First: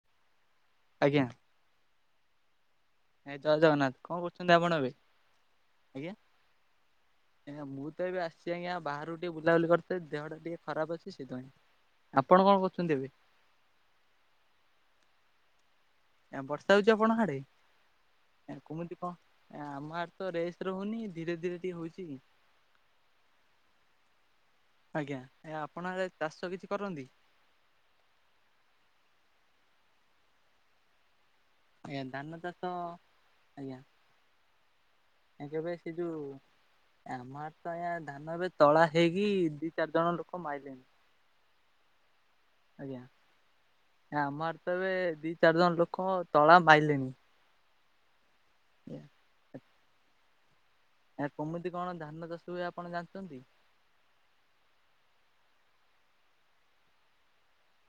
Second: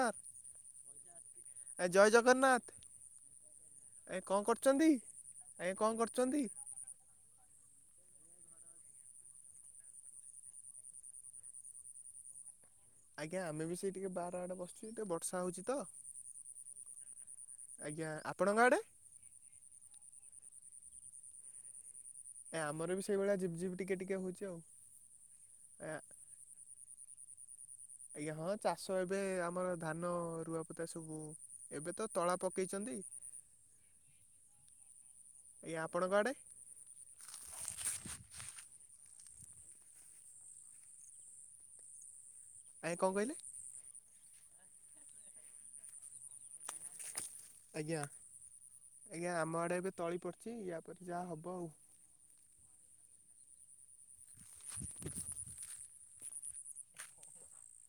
ଆଁ। ଆଜ୍ଞା ଏ ଜୟ ଜଗନ୍ନାଥ ଏ ଜୟ ଜଗନ୍ନାଥ କଣ ଏ କଁ କରୁଛନ୍ତି ଆପଣ ଏବେ? କରୁଚନ୍ତି? ଆଜ୍ଞା କଁ କରୁଚନ୍ତି? ଏ ମୁଁ ତ ଏବେ ଆସିଛି ଆଜ୍ଞା ବାହାରୁ ଟିକେ ବୁଲାବୁଲି କରୁଥିଲି ଦେହ ଟା ଟିକେ ଖରାପ ଅଛି ତ ସେଇଥିପାଇଁ। ଆପଣ କଣ କରୁଚନ୍ତି ଏବେ? ଆଜ୍ଞା ଆମେ ବି ସେଇ ଟିକେ ବାହାର ଆଡେ ବସଛୁ ଟିକେ ବର୍ଷା ହଉଚି ତ। ଆ ବର୍ଷା ହଉଚି ଆପଣ ହାଡେ ଆଜ୍ଞା ଆପଣଙ୍କ ଆ ଆଡ଼େ କମୁଚି କଁ? ଆ ଆମ ଆଡେ ତ ରେସ୍ ରହୁନି ଧୀରେ ଧୀରେ ଟିକେ ହଉଚି କି? ଏ ଆମର ବି ସେଇଭଳିଆ ଝିପ୍ ଝିପ୍ ଟିକେ ଟିକେ ହଉଚି ଆଉ। ଆଜ୍ଞା ଏ ଆପଣ ଚାଷ କିଛି କରନ୍ତି? ଆଜ୍ଞା ହଁ ଚାଷ ଏବେ ଆମର ଧାନ ରୁଆପୋତା ସବୁ। ଏବେ ଆଜ୍ଞା ତ ଧାନ ତଳା ଚାଷ ପକେଇଚନ୍ତି। ଆଜ୍ଞା ଏ ଯେବେ ସେଇ ଯୋଉ ଏ ଆମ ଆଡେ ତ ଆଜ୍ଞା ଧାନ ଏବେ ତଳା ହେଇକି ଦି ଚାରି ଜଣ ଲୋକ ମାଇଲେଣି। ଆଜ୍ଞା କଣ କହିଲେ ଏ ଆମର ତ ଏବେ ଦି ଚାରି ଜଣ ଲୋକ ତଳା ମାଇଲେଣି। ଆଜ୍ଞା ଆଜ୍ଞା ଆମ ଆଡେ ଏବେ ତଳି ପଡିଛି ୟା ପରେ ଚେ ଆ କମିତି କଣ ଧାନ ଚାଷ ହୁଏ ଆପଣ ଜାଣିଚନ୍ତି?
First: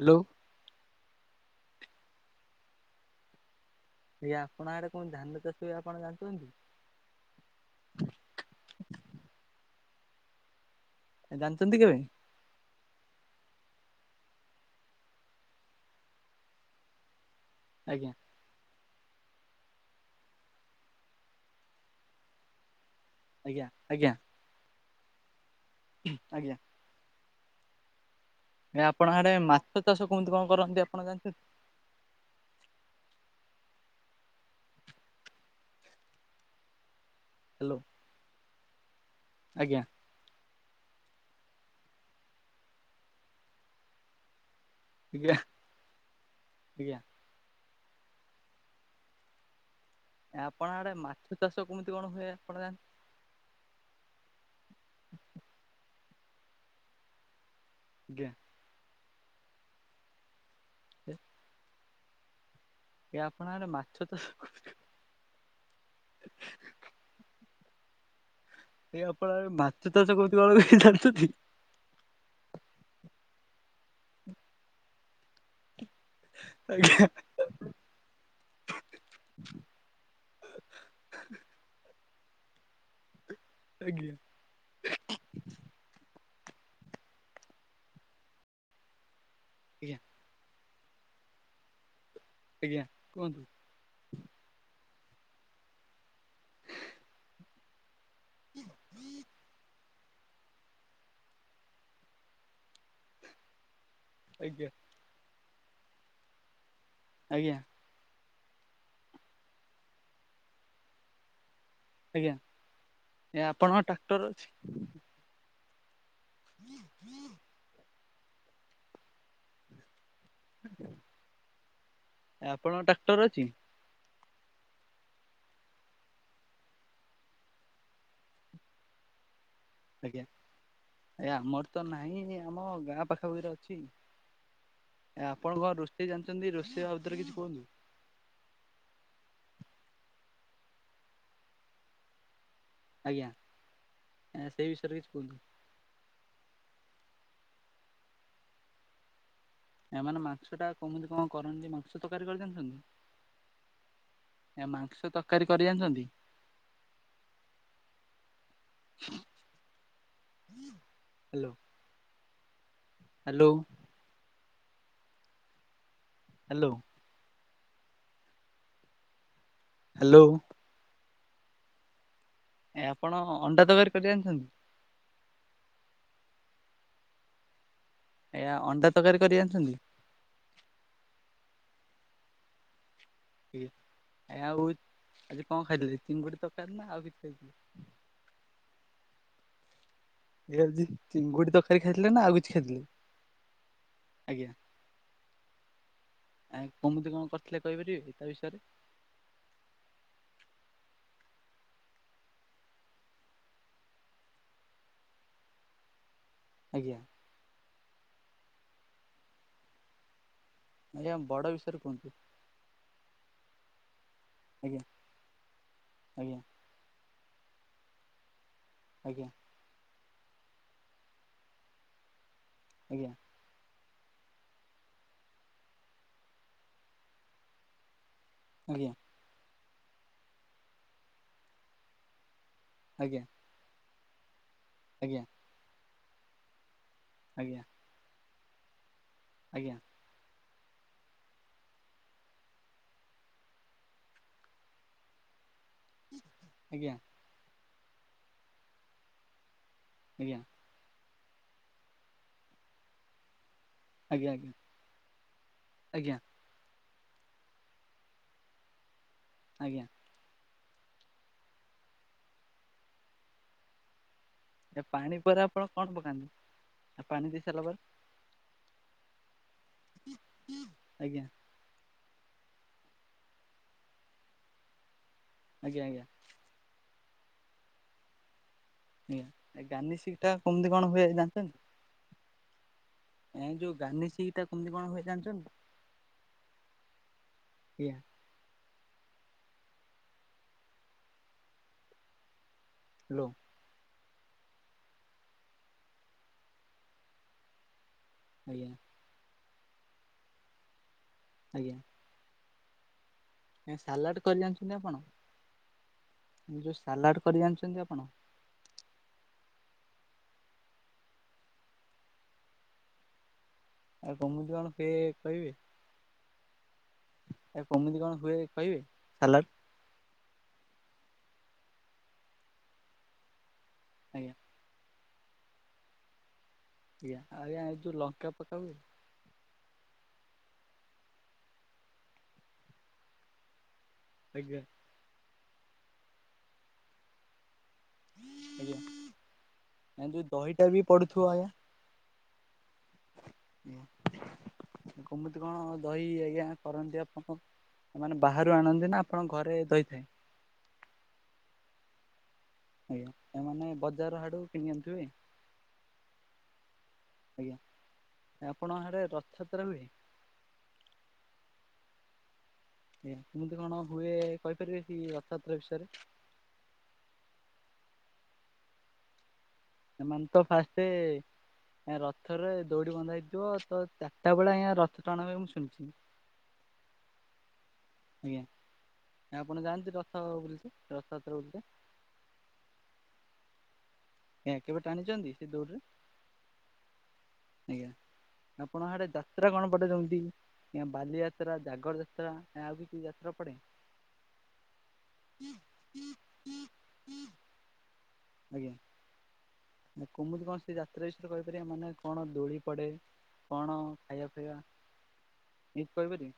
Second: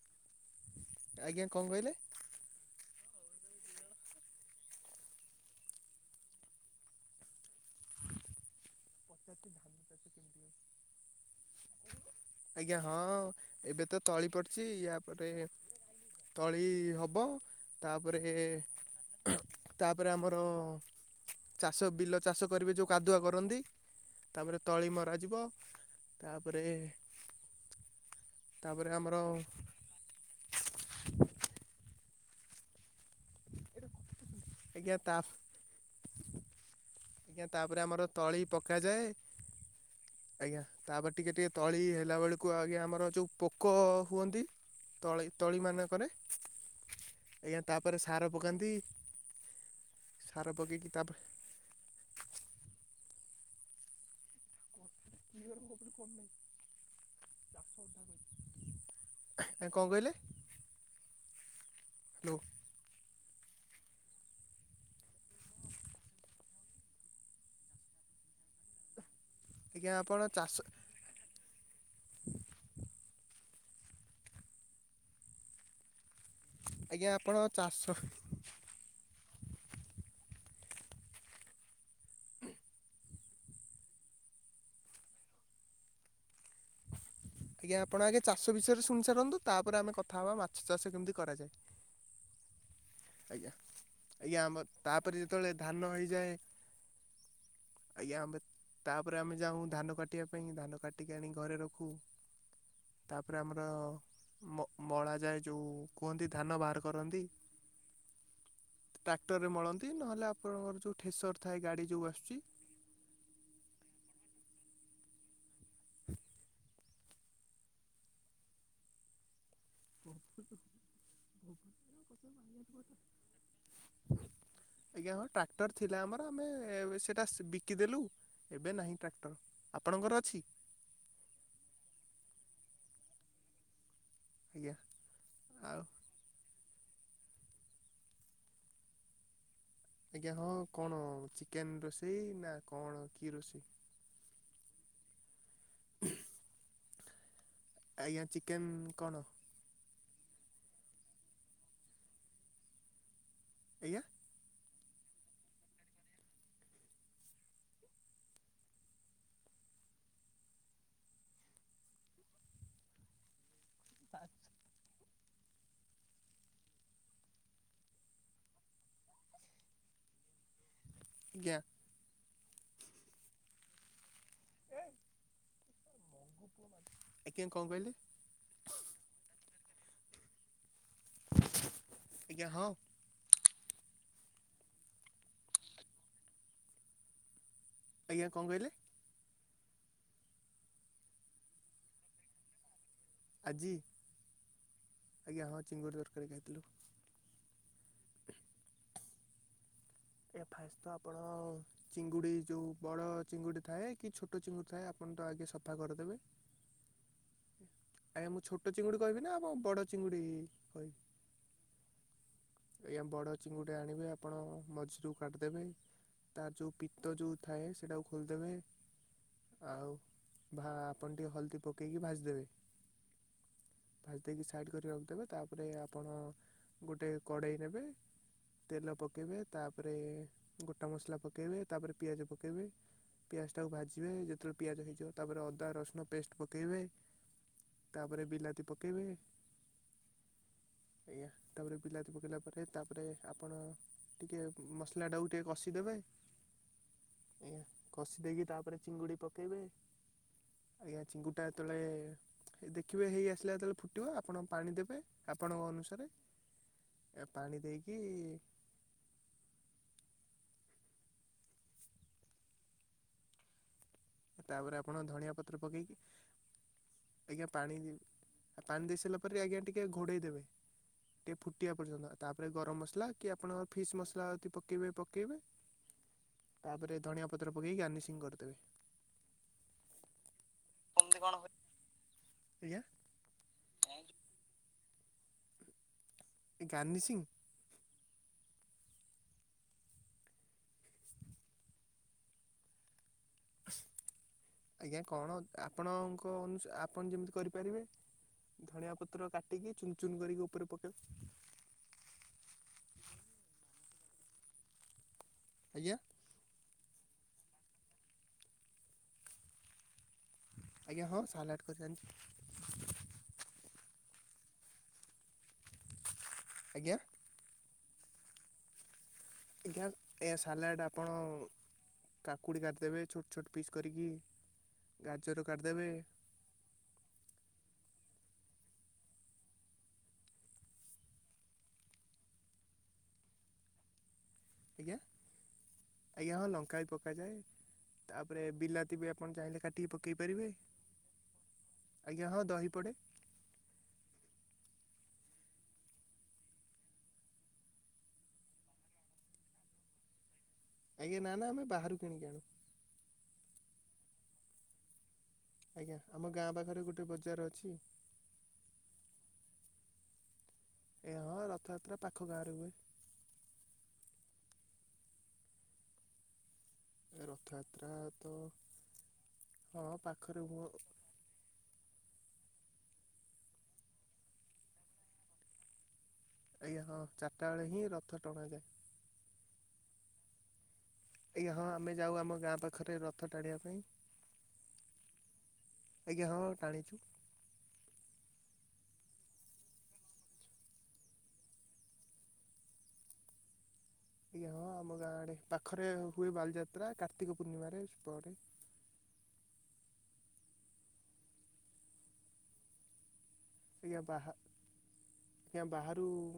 ହାଲୋ। ଆଜ୍ଞା କଁ କହିଲେ? ଆଜ୍ଞା ଆପଣ ଆଡେ କଁ ଧାନ ଚାଷ ହୁଏ ଆପଣ ଜାଣିଚନ୍ତି? ଜତି ଧା ଜାନଚନ୍ତି କେବେ? ଆଜ୍ଞା ହଁ ଏବେ ତ ତଳି ପଡିଚି ୟା ପରେ ତଳି ହବ ଆଜ୍ଞା ତାପରେ ତାପରେ ଆମର ଚାଷ ବିଲ ଚାଷ କରିବେ ଯଉଁ କାଦୁଆ କର କରନ୍ତି ଆଜ୍ଞା ଆଜ୍ଞା ତାପରେ ତଳି ମରା ଯିବ ଆଜ୍ଞା ତାପରେ ଏ ତାପରେ ଆପଣଙ୍କ ଆମର ଆଡେ ମାଛ ଚାଷ କମିତି କଁ କରନ୍ତି ଆପଣ ଜାଣିଚନ୍ତି? ଆଜ୍ଞା ତାଫ୍ ଆଜ୍ଞା ହ୍ୟାଲୋ ତାପରେ ଆମର ତଳି ପକାଯାଏ। ଆଜ୍ଞା। ଆଜ୍ଞା ତାପରେ ଟିକେ ଟିକେ ତଳି ହେଲା ବେଳକୁ ଆଜ୍ଞା ଆମର ଯୋଉ ପୋକ ହୁଅନ୍ତି। ତଳି ଆଜ୍ଞା ତଳି ମାନଙ୍କରେ। ଆଜ୍ଞା ତାପରେ ସାର ପକାନ୍ତି। ଏ ସାର ଆପଣ ପକେଇକି ଆଡେ ତାପରେ ମାଛ ଚାଷ କେମିତି କଣ ହୁଏ ଆପଣ ଜାଣି [inaudible] ଆଜ୍ଞା। କଁ କହିଲେ। ହେ। ହ୍ୟାଲୋ। ଏ ଆପଣଙ୍କ ଅଡେ ମାଛ ତ। ଏଇ ଆପଣ ଆଡେ ଆଜ୍ଞା ମାଛ ଚାଷ ଆପଣ କରୁ [inaudible] ଜାଣିଛନ୍ତି। ଆଜ୍ଞା ଆପଣଙ୍କ ଚାସ। ଆଜ୍ଞା। ଆଜ୍ଞା ଆପଣ ଆଗେ ଚାଷ ବିଷୟରେ ଶୁଣି ସାରନ୍ତୁ ତାପରେ ଆମେ ଆଜ୍ଞା କଥା ହେବା ମାଛ ଚାଷ କେମିତି କରାଯାଏ। ଆଜ୍ଞା। କୁହନ୍ତୁ ଆଜ୍ଞା ଆଜ୍ଞା ଆମ ତାପରେ ଯେତେବେଳେ ଧାନ ହୋଇଇଯାଏ। ଆଜ୍ଞା ଆମେ ତାପରେ ଆମେ ଯାଉ ଧାନ କାଟି କଟିବା ପାଇଁ ଧାନ କାଟିକି ଆଣି ଘରେ ରଖୁ ତାପରେ ଆମର। ଆଜ୍ଞା ମଳା ଯାଏ ଯୋଉ କୁହନ୍ତି ଧାନ ବାହାର କରନ୍ତି। ଆଜ୍ଞା। ଟ୍ରାକ୍ଟର ରେ ମଳନ୍ତି ନହେଲେ ଆପଣଙ୍କର ଯୋଉ ଠେସର ଥାଏ ଗାଡି। ଆଜ୍ଞା ଏ ଆପଣଙ୍କ ଟ୍ରାକ୍ଟର ଅଛି। ହୁଁ। ହ ହ। ଆପଣଙ୍କ ଟ୍ରାକ୍ଟର ଅଛି। ଆଜ୍ଞା ହଁ ଟ୍ରାକ୍ଟର ଥିଲା ଆମର ଆମେ ସେଟା ବିକିଦେଲୁ। ଏବେନାହିଁ ଟ୍ରାକ୍ଟର। ଆପଣଙ୍କର ଆଜ୍ଞା ଅଛି ଆଜ୍ଞା ଆମରତ ନାହିଁ ଆମ ଗାଁ ପାଖା ପାଖିରେ ଅଛି। ଆଜ୍ଞା ଏ ଆପଣ ଘଣ ଆଉ ରୋଷେଇ ଜାଣିଛନ୍ତି ରୋଷେଇବାଦରେ କିଛି କୁହନ୍ତୁ। ଆଜ୍ଞା ହଁ କଣ ଚିକେନ୍ ରୋଷେଇ ନା କଣ କି ଆଜ୍ଞା ରୋଷେଇ ସେଇବିଷୟରେ କିଛି କହୁନ୍ତୁ। [inaudible] ଆଜ୍ଞା ଚିକେନ୍ କଣ? ଏମାନେ ମାଛ ଟା କେମିତି କଣ କରନ୍ତି ମାଂସ ତରକାରୀ କରିଜାଣିଛନ୍ତି। ଆଜ୍ଞା। ଏ ମାଂସ ତରକାରୀ କରି ଜାଣିଛନ୍ତି। ହ୍ୟାଲୋ। ହ୍ୟାଲୋ। ପାସ। ହ୍ୟାଲୋ। ହ୍ୟାଲୋ। ଆଜ୍ଞା। ଏ ଆପଣ ଅଣ୍ଡା ତକାରୀକରି ଯାଣିଛନ୍ତି। ଆଜ୍ଞା କଁ କହିଲେ। ଆଜ୍ଞା ଅଣ୍ଡା ତରକାରୀ କରି ଆଣିଛନ୍ତି। ଆଜ୍ଞା ହଁ। ଆ ଆଉ ଆଜି କଣ ଖାଇଦଥିଲେ ଚିଙ୍ଗୁଡ଼ି ତରକାରୀ ନା ଆଉ କିଛି ଖାଇ ଥିଲେ। ଆଜ୍ଞା କଣ କହିଲେ? ଏଇ ଆଜି ଚିଙ୍ଗୁଡି ତରକାରୀ ଖାଇଥିଲେ ନା ଆଉ କିଛି ଖାଇଥିଲେ। ଆଜି। ଆଜ୍ଞା ଆଜ୍ଞା ହଁ ଚିଙ୍ଗୁଡ଼ି ତରକାରୀ ଖାଇଥିଲୁ ଆ କେମିତି କଣ କରିଥିଲେ କହିପାରିବେ ତା ବିଷୟରେ? ଏୟା ଫାସ୍ ତ ଆପଣ ଚିଙ୍ଗୁଡି ଯୋଉ ବଡ ଚିଙ୍ଗୁଡି ଥାଏ କି ଛୋଟ ଚିଙ୍ଗୁଡି ଥାଏ ଆପଣ ତ ଆଗେ ସଫା କରିଦେବେ। ଆଜ୍ଞା। ଆଜ୍ଞା ମୁଁ ଛୋଟ ଚିଙ୍ଗୁଡି କହିବି ନା ଅମ ବଡ ଚିଙ୍ଗୁଡି କହି ଆଜ୍ଞା ବଡ ବିଷୟରେ କୁହନ୍ତୁ। ଆଜ୍ଞା ବଡ ଚିଙ୍ଗୁଡି ଆଣିବେ ଆପଣ ଆଜ୍ଞା ମଝିରୁ କାଟିଦେବେ ଆଜ୍ଞା ତାର ଯୋଉ ପି ତ ଯୋଉ ଥାଏ ସେଇଟାକୁ ଖୋଲିଦେବେ। ଆଜ୍ଞା। ଆଉ ଭା ଆପଣ ଟିକେ ହଳଦୀ ପକେଇକି ଭାଜିଦେବେ। ଆଜ୍ଞା। ଭାଜି ଦେଇକି ସାଇଡ଼୍ କରି ରଖିଦେବେ। ତାପରେ ଆପଣ ଗୋଟେ କଡେଇ ନେବେ ଆଜ୍ଞା ତେଲ ପକ ପକେଇବେ। ତାପରେ ଗୋଟା ମସଲା ପକେଇବେ ତାପରେ ପିଆଜ ପକେଇବେ। ଆଜ୍ଞା। ପିଆଜ ଟାକୁ ଭାଜିବେ। ଯେତେବେଳେ ପିଆଜ ହେଇଯିବ ଆଜ୍ଞା ତାପରେ ଅଦା ରସୁଣ ପେଷ୍ଟେ ପକେଇବେ। ଆଜ୍ଞା। ତାପରେ ବିଲାତି ପକେଇବେ। ଆଜ୍ଞା। ଏୟା, ତାପରେ ବିଲାତି ପକେଇଲା ପରେ ତାପରେ ଆପଣ ଟିକେ ମସଲା ଟାକୁ ଟିକେ କଷିଦେବେ। ଆଜ୍ଞା। ଆଜ୍ଞା କଷି ଦେଇକି ତାପରେ ଚିଙ୍ଗୁଡି ପକେଇବେ। ଆଜ୍ଞା। ଆଜ୍ଞା ଚିଙ୍ଗୁଡ ଟା ଯେତେବେଳେ ଦେଖିବେ ହେଇ ଆସିଲା ଯେତେବେଳେ ଫୁ ଆଜ୍ଞା ଟିବ ଆଜ୍ଞା ଆଜ୍ଞା ଆପଣ ପାଣି ଦେବେ, ଆପଣଙ୍କ ଅନୁସାରେ। ଆଜ୍ଞା ଆଜ୍ଞା ଏ ପାଣି ଦେଇକି ଆଜ୍ଞା। ତାପରେ ଏ ଆପଣ ପାଣି ଧଣିଆ ପରେ ପତ୍ର ଆପଣ କଣ ପକାଇକି ପକାନ୍ତି? ପାଣି ଦେଇ ସାରିଲା ପରେ? ପାଣି ଦେଇ ସାରିଲା ପରେ ଆଜ୍ଞା ଟିକେ ଘୋଡ଼େଇ ଦେବେ। ଆଜ୍ଞା ଟିକେ ଫୁଟିବା ପର୍ଯ୍ୟନ୍ତ ତାପରେ ଗରମ ମସଲା କି ଆପଣଙ୍କର ଫିସ୍ ମସଲା ଯଦି ପକେଇବେ ପକେଇବେ। ଆଜ୍ଞା ଆଜ୍ଞା। ତା ପରେ ଧଣିଆ ପତ୍ର ପକେଇକି ଗାର୍ନିସିଂ କରିଦେବେ। ଆଜ୍ଞ ଏ ଗାର୍ନିସିଂ ଟା କେମିତି କଣ ହୁଏ ଜାଣିଚନ୍ତି? ଆଜ୍ଞା? ଏ ଯୋଉ ଗାର୍ନିସିଂ ଟା କେମିତି କଣ ହୁଏ ଜାଣିଚନ୍ତି? ଗାର୍ନିସିଂ? ଆଜ୍ଞା। ହାଲୋ। ଆଜ୍ଞା କଣ ଆପଣଙ୍କ ଅନୁସା ଆପଣ ଯେମିତି କରିପାରିବେ। ଆଜ୍ଞା ଧଣିଆ ପତ୍ର କାଟିକି ଚୁନ ଚୁନ କରିକି ଉପରେ ପକେଇ ଆଜ୍ଞା। ଆଜ୍ଞା ସାଲାଡ କରି ଜାଣିଚନ୍ତି ଆପଣ? ଆଜ୍ଞା? ଯୋଉ ସାଲାଡ କରି ଜାଣିଚନ୍ତି ଆପଣ? ଆଜ୍ଞା ହଁ ସାଲାଡ କରି ଜାଣିଚି। ଆଉ କମୁଛି କଣ କେ କହିବେ। ଆଜ୍ଞା। ଆ କେମିତି କଣ ହୁଏ କହିବେ ସାଲଟ? ଆଜ୍ଞା ଏ ସାଲାଡ଼ ଆପଣ କାକୁଡ଼ି କାଟିଦେବେ। ଛୋଟ ଛୋଟ ପିସ୍ କରିକି ଆଜ୍ଞା ଗାଜର କାଟିଦେବେ। ଆଜ୍ଞ ଆଜ୍ଞା ଏ ଯୋଉ ଲଙ୍କା ପକାଉ। ଆଜ୍ଞା। ଆଜ୍ଞା। ଆଜ୍ଞା ହଁ ଲଙ୍କା ବି ପକାଯାଏ। ତାପରେ ଆଜ୍ଞା ବିଲାତି ବି ଆପଣ ଚାହିଁଲେ କାଟିକି ଏ ପକେଇ ଯୋଉ ପାରିବେ। ଦହିଟା ବି ପଡୁଥିବ ଆଜ୍ଞା ହଁ ଦହି ପଡେ। ଆଜ୍ଞା। କେମିତି କଣ ଦହି ଆଜ୍ଞା କରନ୍ତି ଆପଣ? ମାନେ ବାହାରୁ ଆଣନ୍ତି ନା ଆପଣ ଘରେ ଦହି ଥାଏ? ଆଜ୍ଞା ନା ନା ଆମେ ବାହାରୁ କିଣିକି ଆଣୁ। ଆଜ୍ଞା ଏ ମାନେ ବଜାର ଆଡୁ କିଣି ଆଣିଥିବେ। ଆଜ୍ଞା ଆମ ଗାଁ ପାଖରେ ଗୋଟେ ବଜାର ଆଜ୍ଞା ଅଛି। ଆପଣ ହାଡେ ରଥଯାତ୍ରା ହୁଏ? ଏ ହଁ ରଥଯାତ୍ରା ପାଖ ଗାଁ ରେ ହୁଏ। ଆଜ୍ଞା କେମିତି କଣ ହୁଏ, କହିପାରିବେ କି ରଥଯାତ୍ରା ବିଷୟରେ? ଏ ରଥଯାତ୍ରା ତ ହଁ ଏମାନେ ତ ପାଖରେ ହୁଅ ଫାଷ୍ଟେ ହଁ ରଥ ରେ ଦୌଡି ବନ୍ଧା ହେଇଥିବ ତ, ଚାରିଟା ବେଳେ ଆଁ ଏ ରଥ ଟଣା ହୁଏ ମୁଁ ଶୁଣିଚି। ଆଜ୍ଞା ହଁ ଚାରିଟା ବେଳେ ହିଁ ରଥ ଆଜ୍ଞା ଟଣାଯାଏ। ଆପଣ ଜାଣିନ୍ତି ରଥ ବୁଲିତେ ର ଆଜ୍ଞା ହଁ ଆମେ ଯାଉ ଆମ ଗାଁ ପାଖରେ ରଥ ଟାଣିବା ପାଇଁ। ଆଜ୍ଞା କେବେ ଟାଣିଛନ୍ତି ସେ ଦୌଡିରେ? ଆଜ୍ଞା ହଁ ଟାଣିଚି। ଆଜ୍ଞା ଆପଣ ଆଡେ ଯାତ୍ରା କଣ ପଡେ ଯେମିତି? ନା ବାଲିଯାତ୍ରା ଜାଗର ଯାତ୍ରା ନା ଆଉ କିଛି ଯାତ୍ରା ପଡେ? ଆଜ୍ଞା ହଁ ଆମ ଗାଁ ଆଡେ ପାଖରେ ହୁଏ ବାଲିଯାତ୍ରା କାର୍ତ୍ତିକ ପୂର୍ଣ୍ଣିମାରେ ସେ ପରେ। ଆଜ୍ଞା। କୁମିତି କଣ ସେ ଯାତ୍ରା ବିଷୟରେ କହିପାରିବେ ମାନେ କଣ ଦୋଳି ପଡେ? କଣ ଆଜ୍ଞା ଖାଇବା ବାହା ଫାଇବା ଆଜ୍ଞା ଏମିତି ବାହାରୁ, କହିପାରିବେ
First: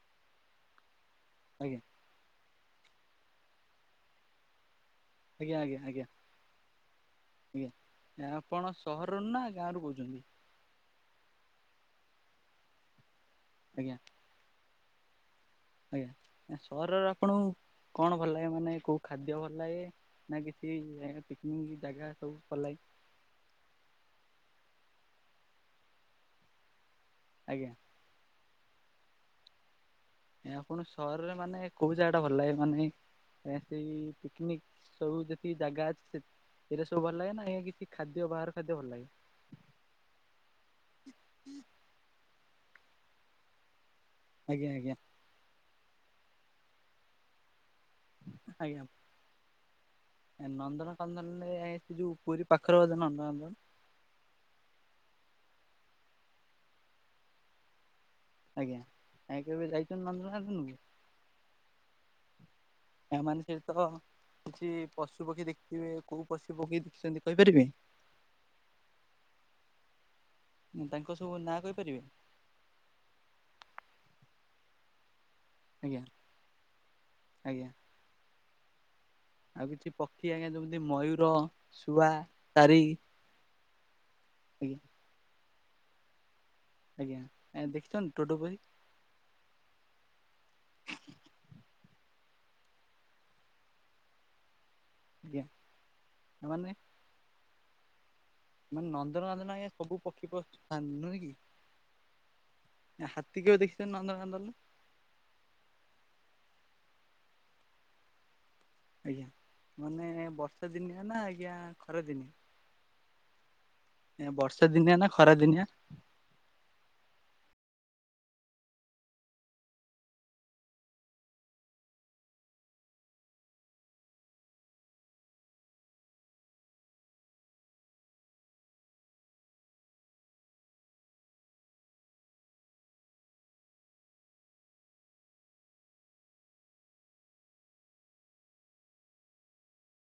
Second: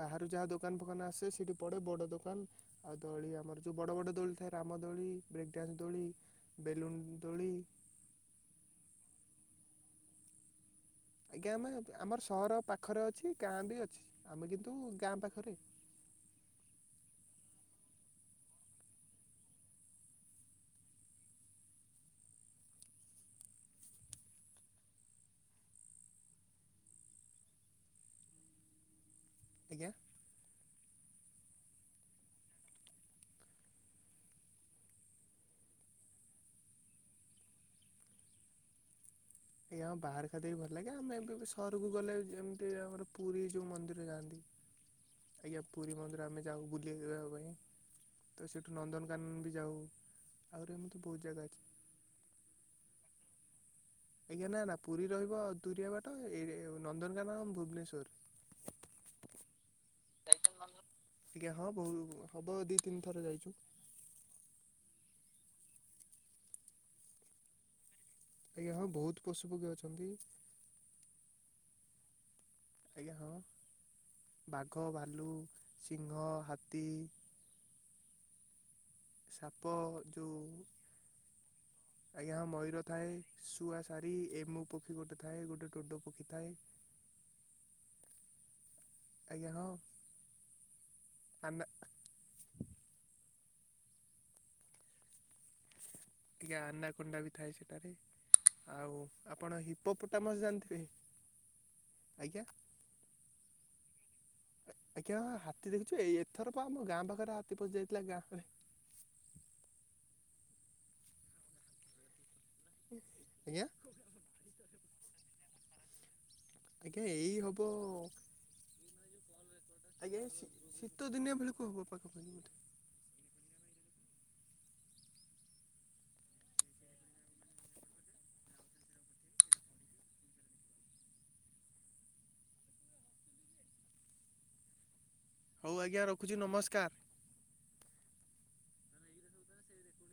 ବାହାରୁ ଯାହା ଦୋକାନ ଫୋକାନ ଆସେ ସେ ସେଠି ପଡେ ଆଜ୍ଞା ବଡ ଦୋକାନ, ଆଉ ଦଳି ଆମର ଯୋଉ ବଡ ବଡ ଦୋଳି ଥାଏ ରାମ ଦୋଳି। ଆଜ୍ଞା ବ୍ରେକ୍ଡ୍ୟାନ୍ସ ଆଜ୍ଞା ଆଜ୍ଞା ଦୋଳି ବେଲୁନୁ ଦୋଳି। ଆଜ୍ଞା। ଆପଣ ସହରରୁ ନା ଗାଁ ରୁ କୋଉଚନ୍ତି? ଆଜ୍ଞା ଆମେ ଆମର ସହର ପାଖରେ ଅଛି ଗାଁ ବି ଆଜ୍ଞା ଅଛି। ଆମେ କିନ୍ତୁ ଗାଁ ପାଖରେ। ଆଜ୍ଞା ସହର ରେ ଆପଣଙ୍କୁ କଣ ଭଲ ଲାଗେ, ମାନେ କୋଉ ଖାଦ୍ୟ ଭଲ ଲାଗେ? ନା କିଛି ଏ ପିକ୍ନିକ ଜାଗା ସବୁ ଭଲ ଲାଗେ? ଆଜ୍ଞା। ଆଜ୍ଞା। ଆପଣ ସହରରେ ମାନେ କୋଉ ଜାଗା ଟା ଭଲ ଲାଗେ ମାନେ ଆଁ ସେଇ ପିକନିକ ସବୁ ଯେତୀକି ଜାଗା ଅଛି ସେ ଏଇରା ସବୁ ଭଲାଗେ ନା କିଛି ଖାଦ୍ଯ ବାହାର ଖାଦ୍ୟ ଭଲ ଲାଗେ। ଆଜ୍ଞା ବାହାର ଖାଦ୍ଯ ବି ଭଲ ଲାଗେ। ଆମେ ଏବେ ସହରକୁ ଗଲେ ଏମିତି ଆମର ପୁରୀ ଯୋଉ ମନ୍ଦିର ଯାଆନ୍ତି। ଆଜ୍ଞା ଆଜ୍ଞା। ଆଜ୍ଞା ପୁରୀ ମନ୍ଦିର ଆମେ ଯାଉ ବୁଲେଇବା ପାଇଁ। ତ ସେଠୁ ଆଜ୍ଞା। ନନ୍ଦନକାନନ ବି ଯାଉ ଆହୁରି ଏମିତି ବହୁତ ଜାଗା ଅଛି। ଆଜ୍ଞା ସେ ଯୋଉ ପୁରୀ ପାଖରେ ବଧେ ନନ୍ଦ କାନ୍ଦନ। ଆଜ୍ଞା ନା ନା ପୁରୀ ରହିବ ଦୁରିଆ ବାଟ। ଏ ନନ୍ଦନକାନନ ଆମ ଭୁବନେଶ୍ୱର। ଆଜ୍ଞା। ଆ କେବେ ଯାଇଚନ୍ତି ନନ୍ଦନ କାନନ କୁ? ଆଜ୍ଞା ହଁ ବୋ ହବ ଦି ତିନି ଥର ତା ମାନେ ଯାଇଛୁ ସେଇଠି ତ କିଛି ପଶୁ, ପକ୍ଷୀ ଦେଖିଥିବେ। କୋଉ ପଶୁ, ପକ୍ଷୀ ଦେଖିଛନ୍ତି କହିପାରିବେ? ଆଜ୍ଞା। ହଁ ବହୁତ ପଶୁ, ପକ୍ଷୀ ଅଛନ୍ତି। ଉଁ ତାଙ୍କ ସବୁ ନାଁ କହିପାରିବେ? ଆଜ୍ଞା। ହଁ ବାଘ, ଭାଲୁ, ଆଜ୍ଞା ସିଂଘ, ହାତୀ। ଆଜ୍ଞା। ସାପ ଆଉ କିଛି ପକ୍ଷୀ ଯୋଉ ଆଜ୍ଞା ଯେମିତି ମୟୂର। ଶୁଆ ଆଜ୍ଞା ହଁ ମୟୂର ତାରି ଥାଏ, ଶୁଆ, ସାରି, ଏମୁ ଆଜ୍ଞା ପକ୍ଷୀ ଗୋଟେ ଥାଏ ଗୋଟେ ଡୋଡୋ ପକ୍ଷୀ ଥାଏ। ଆଜ୍ଞା ଏଁ ଦେଖିଛନ୍ତି ଡୋଡୋ ପକ୍ଷୀ। ଆଜ୍ଞା ହଁ ଆମେ। ଆଜ୍ଞା। [unintelligible] ମାନେ ଆନା କୁଣ୍ଡା ବି ଥାଏ ସେଠାରେ। ମାନେ ଆଉ ନନ୍ଦନକାନନ ଆପଣ ଆଜ୍ଞା ସବୁ ପକ୍ଷୀ ହିପୋପଟାମସ ଜାଣିଥିବେ ପଶୁଥାନ୍ତି ଆଜ୍ଞା। ଆ ହାତୀ କେବେ ଦେଖିଚନ୍ତି ନନ୍ଦ କାନ୍ଦନରେ? ଆଜ୍ଞା ହାତୀ ଦେଖୁଛୁ ଏଇ ଏଥର ପା ଆମ ଗାଁ ପାଖରେ ହାତୀ ପଶିଯାଇଥିଲା ଗାଁରେ। ଆଜ୍ଞା ମାନେ ବର୍ଷା ଦିନିଆ ନା ଆଜ୍ଞା ଖରା ଦିନେ। ଆଜ୍ଞା। ଏଁ ବର୍ଷା ଦିନିଆ ନା ଖରା ଦିନିଆ। ଆଜ୍ଞା ଏଇ ହବ। ଆଜ୍ଞା ଶୀ-ଶୀତ ଦିନିଆ ବେଳକୁ ହବ ପାଖ ପାଖି ବୋଧେ। ହଉ ଆଜ୍ଞା ରଖୁଛି ନମସ୍କାର।